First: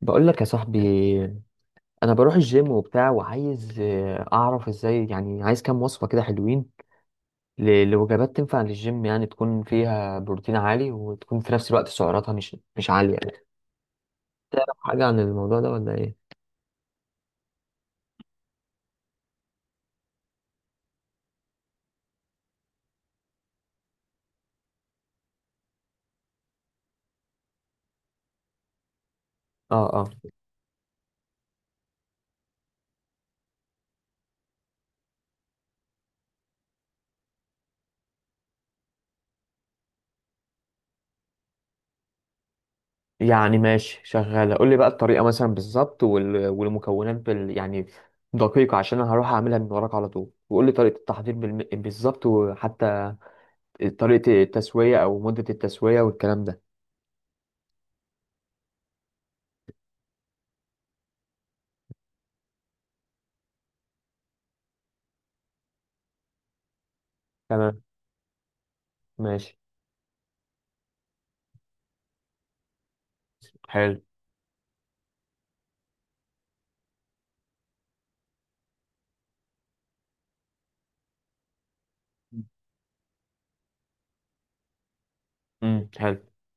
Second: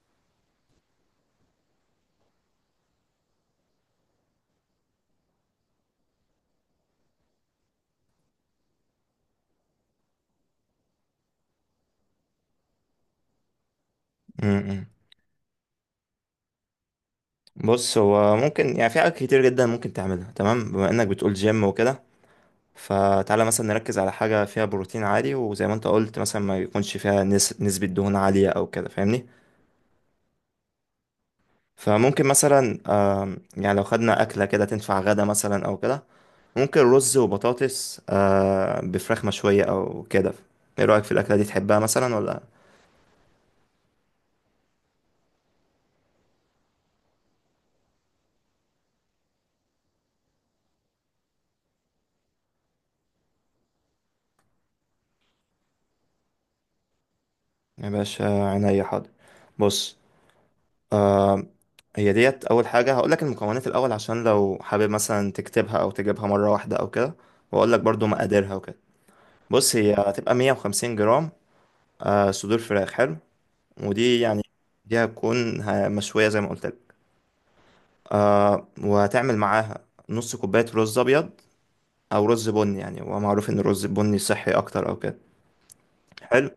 بقول لك يا صاحبي، انا بروح الجيم وبتاع وعايز اعرف ازاي، يعني عايز كام وصفة كده حلوين لوجبات تنفع للجيم، يعني تكون فيها بروتين عالي وتكون في نفس الوقت سعراتها مش عالية يعني. تعرف امم حاجة عن الموضوع ده ولا ايه؟ بص، هو ممكن يعني في حاجات كتير جدا ممكن تعملها. تمام، بما انك بتقول جيم وكده، فتعالى مثلا نركز على حاجة فيها بروتين عالي، وزي ما انت قلت مثلا ما يكونش فيها نسبة دهون عالية او كده، فاهمني؟ اه اه. فممكن مثلا يعني لو خدنا أكلة كده تنفع غدا مثلا او كده، ممكن رز وبطاطس بفراخ مشوية او كده. ايه رأيك في الأكلة دي؟ تحبها مثلا ولا؟ يعني ماشي شغالة، قول لي بقى الطريقة مثلا بالظبط والمكونات بال يعني دقيقة، عشان انا هروح اعملها من وراك على طول. وقول لي طريقة التحضير بالظبط، وحتى طريقة التسوية او مدة التسوية والكلام ده. يا باشا عينيا حاضر. بص، هي ديت اول حاجه هقول لك المكونات الاول عشان لو حابب مثلا تكتبها او تجيبها مره واحده او كده، واقول لك تمام. برضو مقاديرها وكده. ماشي. بص هي هتبقى 150 جرام آه صدور فراخ، حلو. حلو. ودي يعني دي هتكون مشويه زي ما قلت لك. آه، وهتعمل معاها نص كوبايه رز ابيض او رز بني، يعني هو معروف ان الرز البني صحي اكتر او كده. امم. حلو. حلو.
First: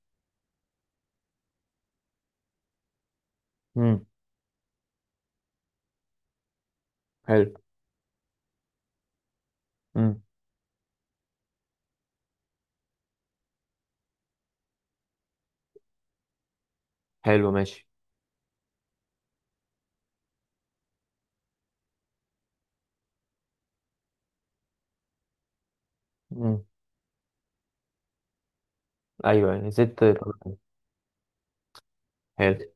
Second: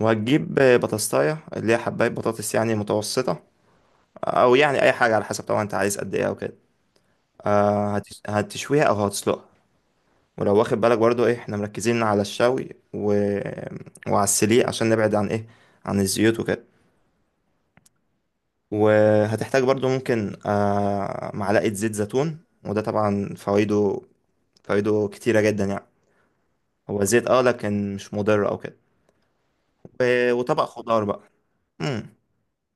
وهتجيب بطاطسايه اللي هي حبايه بطاطس يعني متوسطه، امم. او يعني اي حاجه على حسب طبعا انت عايز قد ايه او كده. حلو. هتشويها او هتسلقها. امم. ولو واخد بالك برضو ايه، احنا مركزين على الشوي و... وعلى السليق عشان نبعد عن ايه، عن الزيوت وكده. حلو ماشي. وهتحتاج برضو ممكن آه معلقة زيت زيتون، وده طبعا فوائده، فوائده كتيرة جدا يعني، امم. هو زيت اه لكن مش مضر او كده. ايوه يعني زدت و... طبقتين. وطبق خضار بقى. مم. حلو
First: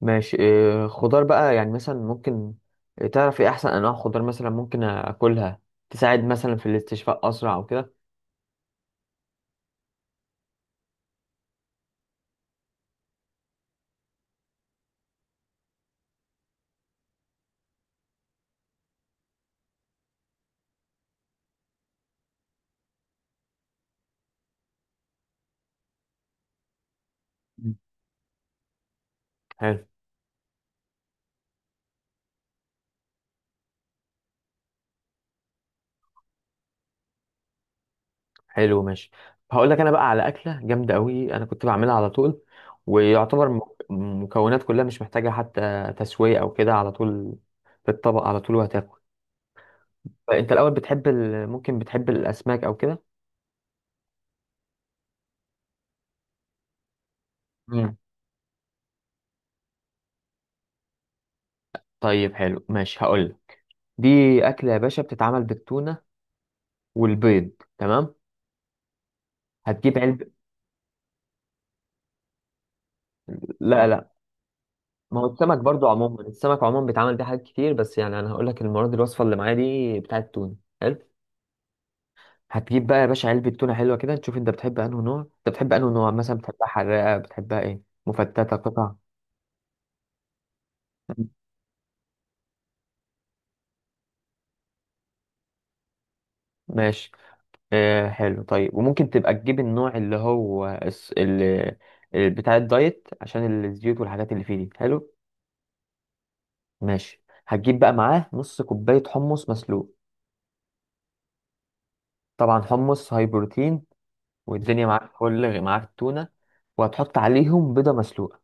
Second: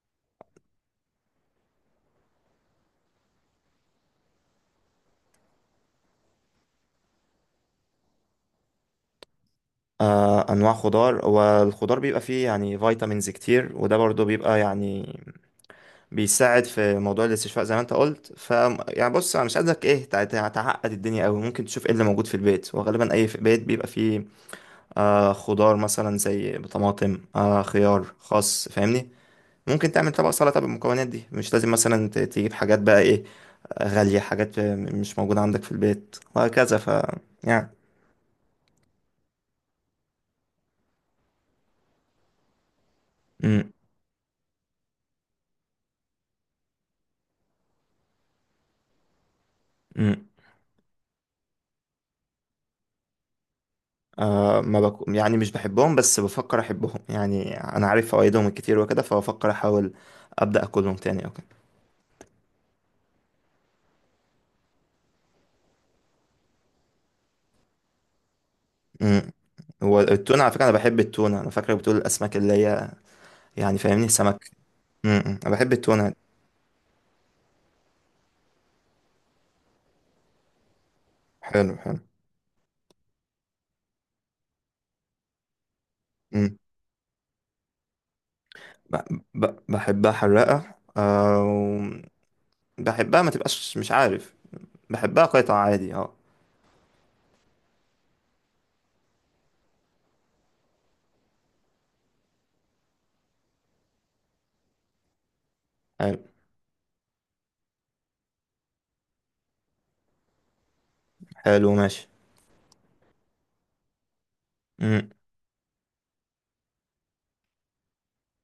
ماشي. إيه خضار بقى يعني مثلا ممكن؟ تعرف ايه احسن انواع خضار مثلا ممكن اكلها، تساعد مثلا في الاستشفاء اسرع او كده؟ آه انواع خضار، والخضار بيبقى فيه يعني فيتامينز كتير، وده برضو بيبقى يعني بيساعد في موضوع الاستشفاء زي ما انت قلت. ف يعني بص، انا مش عايزك ايه تعقد الدنيا قوي، ممكن تشوف ايه اللي موجود في البيت، وغالبا اي في بيت بيبقى فيه آه خضار مثلا زي طماطم، آه مم. خيار، خس، فاهمني؟ حلو. ممكن تعمل طبق سلطه بالمكونات دي، مش لازم مثلا تجيب حاجات بقى ايه غاليه، حاجات مش موجوده عندك في البيت وهكذا، ف يعني. حلو ماشي. هقول لك انا بقى على اكله جامده قوي، انا كنت بعملها على طول. ويعتبر امم. المكونات كلها مش محتاجه حتى تسويه او كده، على طول في الطبق على طول وهتاكل. امم. انت الاول بتحب ممكن بتحب الاسماك او كده؟ آه، ما بك... يعني مش بحبهم بس بفكر احبهم، يعني انا عارف فوائدهم الكتير وكده، فبفكر احاول ابدا اكلهم تاني او كده. طيب حلو ماشي، هقول دي أكلة يا باشا بتتعمل بالتونة والبيض. تمام. امم. هتجيب هو علب. التونة على فكرة أنا بحب التونة، أنا فاكرك بتقول الأسماك اللي هي يعني لا اه لا. فاهمني، سمك. ما هو امم، أنا السمك بحب برضو التونة. عموما، السمك عموما بيتعمل بيه حاجات كتير، بس يعني أنا هقول لك المرة دي الوصفة اللي معايا دي بتاعة التونة. حلو. حلو، حلو. هتجيب بقى يا باشا علبة تونة حلوة كده، تشوف أنت بتحب أنه نوع، أنت بتحب أنه نوع مثلا، امم. بتحبها حراقة، بتحبها إيه مفتتة قطع. ب... بحبها حراقة، أو بحبها ما تبقاش مش عارف، بحبها قطع عادي اه. ماشي. آه حلو. طيب وممكن تبقى تجيب النوع اللي هو اللي بتاع الدايت عشان الزيوت والحاجات اللي فيه دي. حلو حلو. ماشي. هتجيب بقى معاه نص كوباية حمص مسلوق، حلو ماشي. طبعا حمص هاي بروتين، والدنيا امم. معاك فل، معاك تونة. وهتحط عليهم بيضة مسلوقة.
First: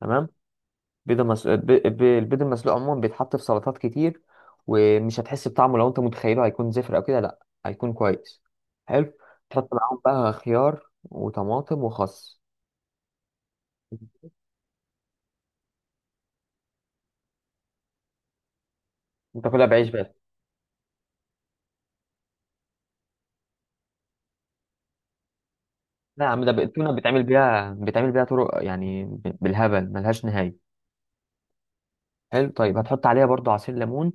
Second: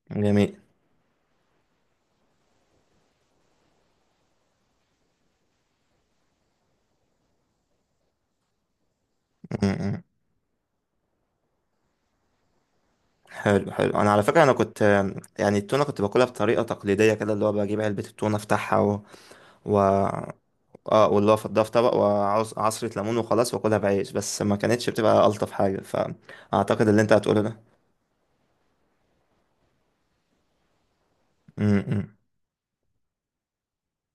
تمام. جميل. بيضة مس... ب... ب... البيض المسلوق عموما بيتحط في سلطات كتير، ومش هتحس بطعمه لو انت متخيله هيكون زفر او كده، لا هيكون كويس. حلو. تحط معاهم امم. بقى خيار وطماطم وخس. حلو، حلو. أنا على فكرة أنا كنت يعني التونة كنت باكلها بطريقة تقليدية كده، اللي هو بجيب علبة التونة أفتحها و... وتاكلها و... بعيش بس. اه واللي هو فضها في طبق وعصرة ليمون وخلاص واكلها بعيش بس، ما كانتش بتبقى ألطف حاجة، لا يا عم، فأعتقد التونة اللي انت بيتعمل هتقوله ده. بيها بيتعمل بيها طرق يعني بالهبل ملهاش نهاية. امم. حلو طيب. هتحط عليها برضو عصير ليمون.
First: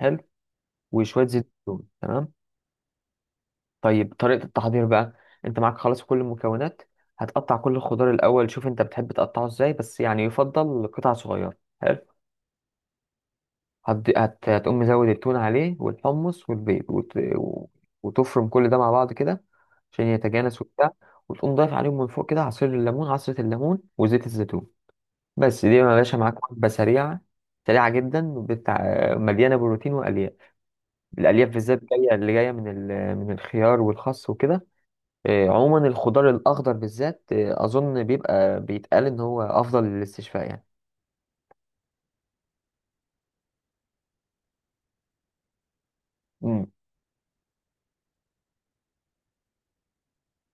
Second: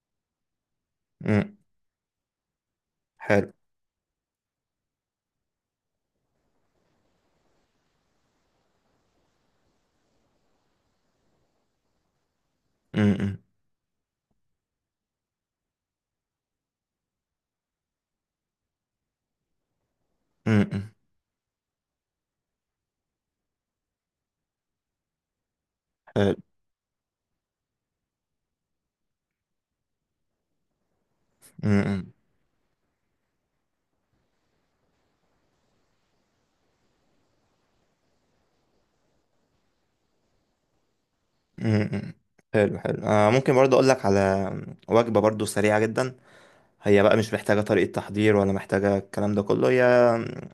حلو. وشويه زيت امم. زيتون. تمام. حلو. طيب طريقه التحضير بقى، انت معاك خلاص كل المكونات. هتقطع كل الخضار الاول، شوف انت بتحب تقطعه ازاي، بس يعني يفضل قطع صغيره. حلو. امم. هتقوم مزود التون عليه والحمص والبيض وتفرم كل ده مع بعض كده عشان يتجانس وبتاع. امم. وتقوم ضايف عليهم من فوق كده عصير الليمون، عصرة الليمون وزيت الزيتون. بس دي يا باشا حلو. معاك وجبة سريعة، سريعة جدا بتاع، مليانة بروتين وألياف. الألياف بالذات امم. جاية، اللي جاية من من الخيار والخس وكده. عموما الخضار الأخضر بالذات أظن بيبقى بيتقال إن هو أفضل للاستشفاء يعني. امم. حلو، حلو. آه ممكن برضو اقول لك على وجبة برضو سريعة جدا. مم. هي بقى مش محتاجة طريقة تحضير، ولا محتاجة الكلام ده كله، هي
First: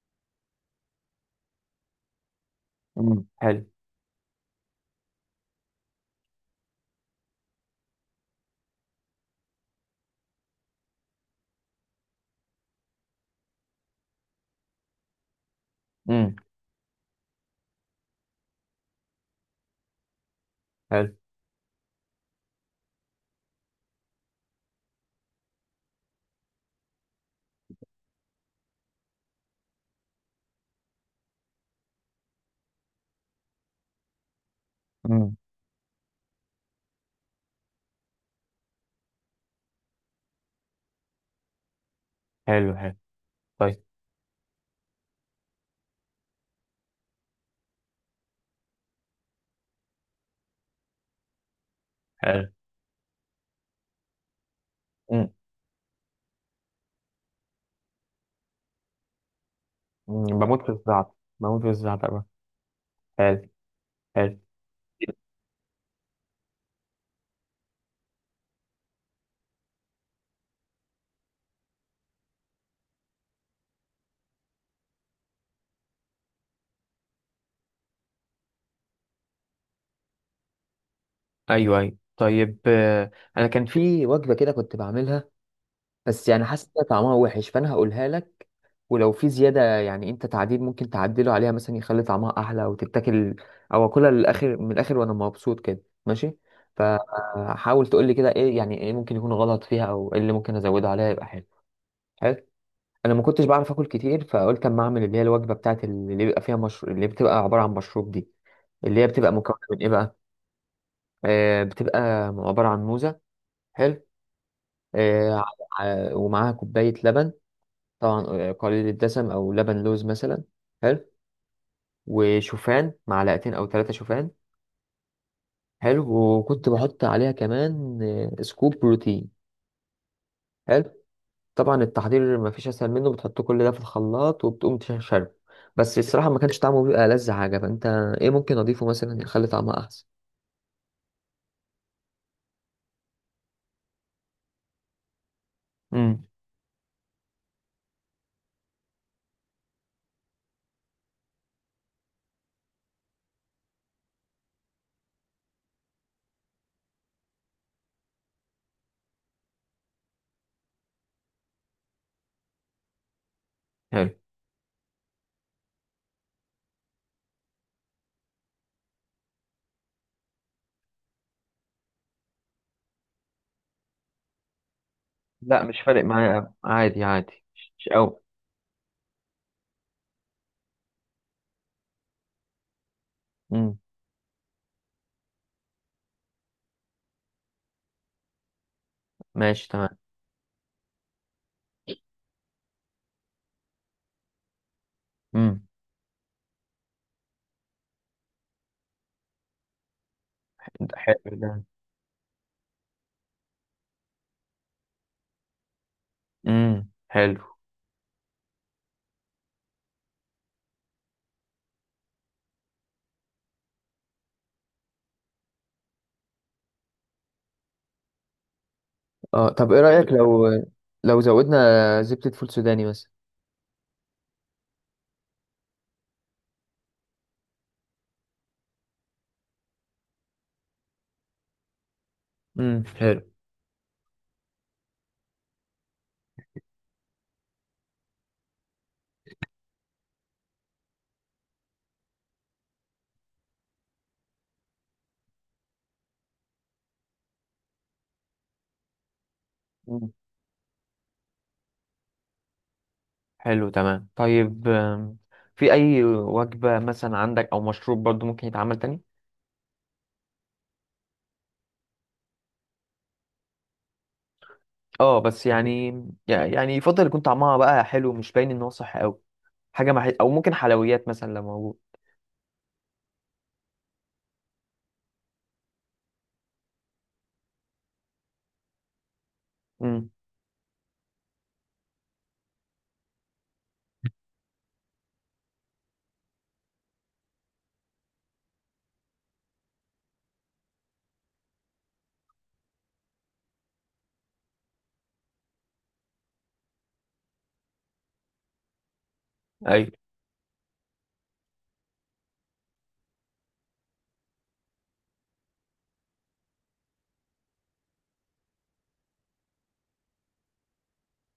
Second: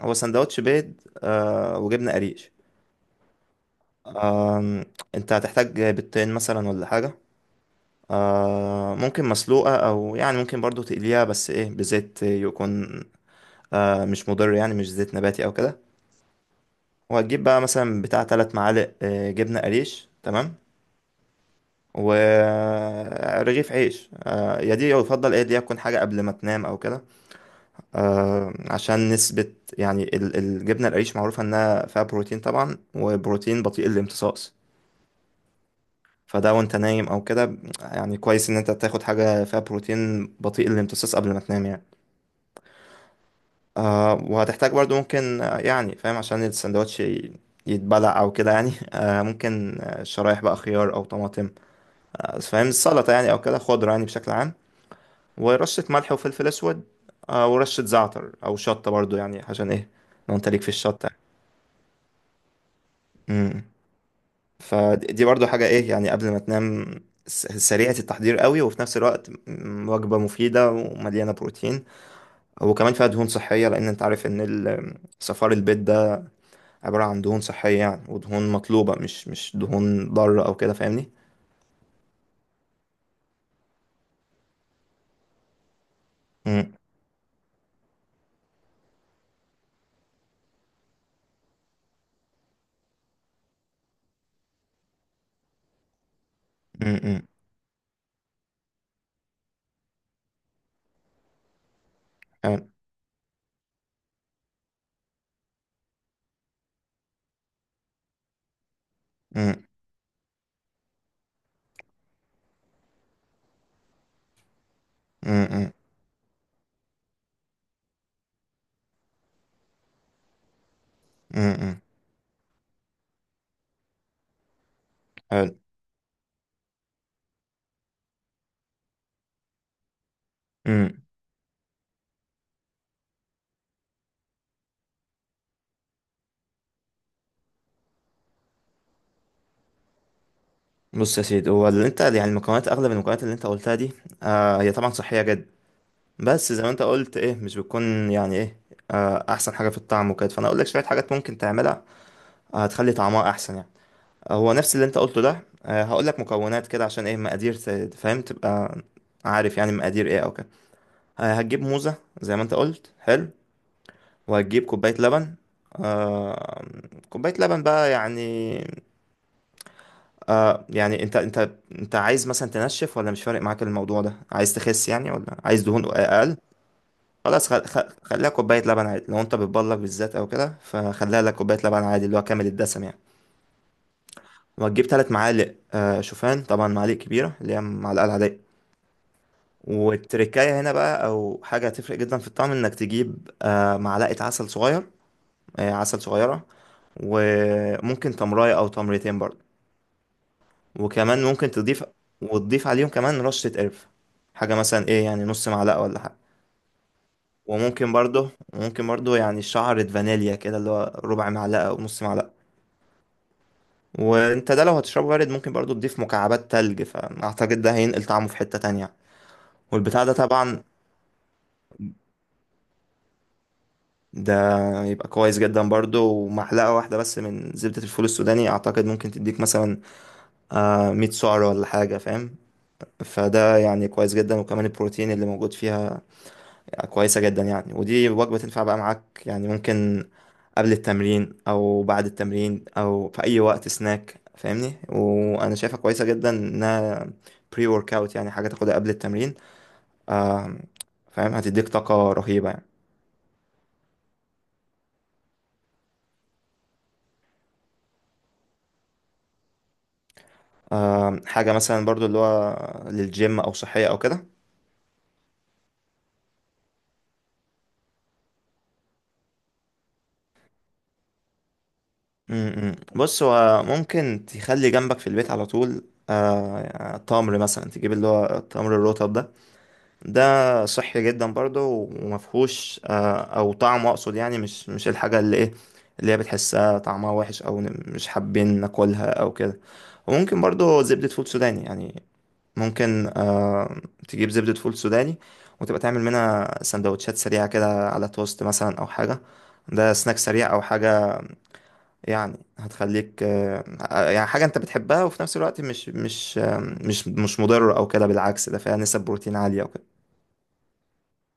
هو سندوتش بيض آه وجبنة قريش. مم. حلو. آم، انت هتحتاج بيضتين مثلا ولا حاجة، آه ممكن مسلوقة، أو يعني ممكن برضو تقليها بس إيه بزيت، يكون آه مش مضر يعني، مش زيت نباتي أو كده. مم. وهتجيب بقى مثلا بتاع تلات معالق آه جبنة قريش، تمام. حلو. ورغيف عيش آه، يا دي يفضل إيه، دي تكون حاجة قبل ما تنام أو كده، آه عشان نسبة يعني الجبنة القريش معروفة إنها فيها بروتين طبعا، وبروتين بطيء الامتصاص. مم. فده وانت نايم او كده يعني كويس ان انت تاخد حاجة فيها بروتين بطيء الامتصاص قبل ما تنام يعني. حلو حلو. طيب آه وهتحتاج برضو ممكن يعني فاهم عشان السندوتش يتبلع او كده يعني آه ممكن شرايح بقى خيار او طماطم، آه حلو. فاهم، السلطة يعني او كده، خضرة يعني بشكل عام. مم. ورشة ملح وفلفل اسود، آه ورشة زعتر او شطة برضو يعني عشان ايه مم، لو انت بموت ليك في في الزعتر. الشطة. بموت في الزعتر بقى. حلو امم. حلو. فدي برضو حاجة ايه، يعني قبل ما تنام، سريعة التحضير قوي وفي نفس الوقت وجبة مفيدة ومليانة بروتين، وكمان فيها دهون صحية، لأن أنت عارف إن صفار البيض عبارة عن دهون صحية يعني، ودهون مطلوبة، مش مش دهون ضارة أو كده، فاهمني. أيوه أيوه طيب. أنا كان في وجبة كده كنت بعملها، بس يعني حاسس مم، ان طعمها وحش، فانا هقولها لك. ولو في زياده يعني انت تعديل ممكن تعدله عليها مثلا يخلي طعمها احلى وتتاكل، او اكلها للاخر من الاخر وانا مبسوط كده ماشي. مم، مم، فحاول تقول لي كده، ايه يعني، ايه ممكن يكون غلط فيها او ايه اللي ممكن ازودها عليها يبقى حلو. حلو. حلو. انا ما كنتش بعرف اكل كتير، فقلت اما اعمل اللي هي الوجبه بتاعت اللي بيبقى فيها مشروب، اللي بتبقى عباره عن مشروب دي. اللي هي بتبقى مكونة مم، من ايه بقى؟ آه بتبقى عبارة عن موزة. حلو. آه ع- مم، مم، ومعاها كوباية لبن، طبعا قليل الدسم او لبن لوز مثلا. حلو. مم، مم، وشوفان معلقتين او ثلاثة شوفان. حلو. حلو. وكنت بحط عليها كمان سكوب بروتين. حلو. مم. طبعا التحضير ما فيش اسهل منه، بتحط كل ده في الخلاط وبتقوم تشربه. بس الصراحة ما كانش طعمه بيبقى ألذ حاجة، فانت ايه ممكن اضيفه مثلا يخلي طعمها احسن؟ بص يا سيدي، هو اللي انت يعني المكونات، اغلب المكونات اللي انت قلتها دي آه هي طبعا صحيه جدا، امم. بس زي ما انت قلت ايه مش بتكون يعني ايه آه احسن حاجه في الطعم وكده. فانا اقول لك شويه حاجات ممكن تعملها آه هتخلي طعمها احسن يعني. هو نفس اللي انت قلته ده، آه هقول لك مكونات كده عشان ايه مقادير، فاهم، تبقى عارف يعني مقادير ايه او كده. هتجيب موزة زي ما انت قلت، حلو. حلو. وهتجيب كوباية لبن. آه كوباية لبن بقى يعني، آه يعني انت انت عايز مثلا تنشف، ولا مش فارق معاك الموضوع ده، عايز تخس يعني، ولا لا عايز مش دهون فارق معايا اقل؟ أوي. عادي عادي، خلاص مش قوي. خليها كوباية لبن عادي، لو انت بتبلغ بالذات او كده فخليها لك كوباية لبن عادي اللي هو كامل الدسم يعني. امم. وهتجيب ثلاث معالق آه شوفان، طبعا معالق كبيرة اللي هي معلقة العادية. ماشي تمام. والتركاية هنا بقى او حاجة هتفرق جدا في الطعم، انك تجيب آه معلقة عسل صغير، امم. عسل صغيرة. وممكن تمراية أو تمرتين برضه. وكمان حلو ممكن ده. تضيف، وتضيف عليهم كمان رشة قرفة، حاجة مثلا إيه يعني نص معلقة ولا حاجة. امم. حلو. وممكن برضه، ممكن برضه، يعني شعرة فانيليا كده، اللي هو ربع معلقة أو نص معلقة. وانت ده لو هتشربه بارد ممكن برضه تضيف مكعبات تلج، فأعتقد ده هينقل طعمه في حتة تانية يعني. اه طب ايه والبتاع رأيك ده لو طبعا، زودنا زبدة فول سوداني مثلا؟ ده يبقى كويس جدا برضه. ومعلقة واحدة بس من زبدة الفول السوداني أعتقد ممكن تديك مثلا آه 100 سعر ولا حاجة فاهم. امم. حلو. فده يعني كويس جدا، وكمان البروتين اللي موجود فيها كويسة جدا يعني. ودي وجبة تنفع بقى معاك يعني، ممكن قبل التمرين أو بعد التمرين أو في أي وقت سناك، فاهمني، وأنا شايفها كويسة جدا إنها بري ورك أوت، يعني حاجة تاخدها قبل التمرين. مم. آم، فاهم، هتديك طاقة رهيبة يعني. حلو تمام. طيب في اي وجبة مثلا عندك او مشروب برضو ممكن يتعمل تاني؟ حاجة مثلا برضو اللي هو للجيم أو صحية أو كده. اه بس يعني، يفضل يكون طعمها بقى حلو، مش باين ان هو صح قوي. حاجة او ممكن حلويات مثلا لو موجود. م- م. بص هو ممكن تخلي جنبك في البيت على طول تمر مثلا، تجيب اللي هو التمر الرطب ده، امم. ده صحي جدا برضه، ومفهوش او طعمه اقصد يعني، مش مش الحاجه اللي ايه اللي هي بتحسها طعمها وحش او مش حابين ناكلها او كده. وممكن برضه زبده فول سوداني يعني، ممكن آه تجيب زبده فول سوداني، وتبقى تعمل منها سندوتشات سريعه كده على توست مثلا او حاجه، ده ايوه سناك سريع او حاجه يعني. هتخليك يعني حاجه انت بتحبها، وفي نفس الوقت مش مش مش مش مضر او كده، بالعكس ده فيها نسب بروتين عاليه وكده.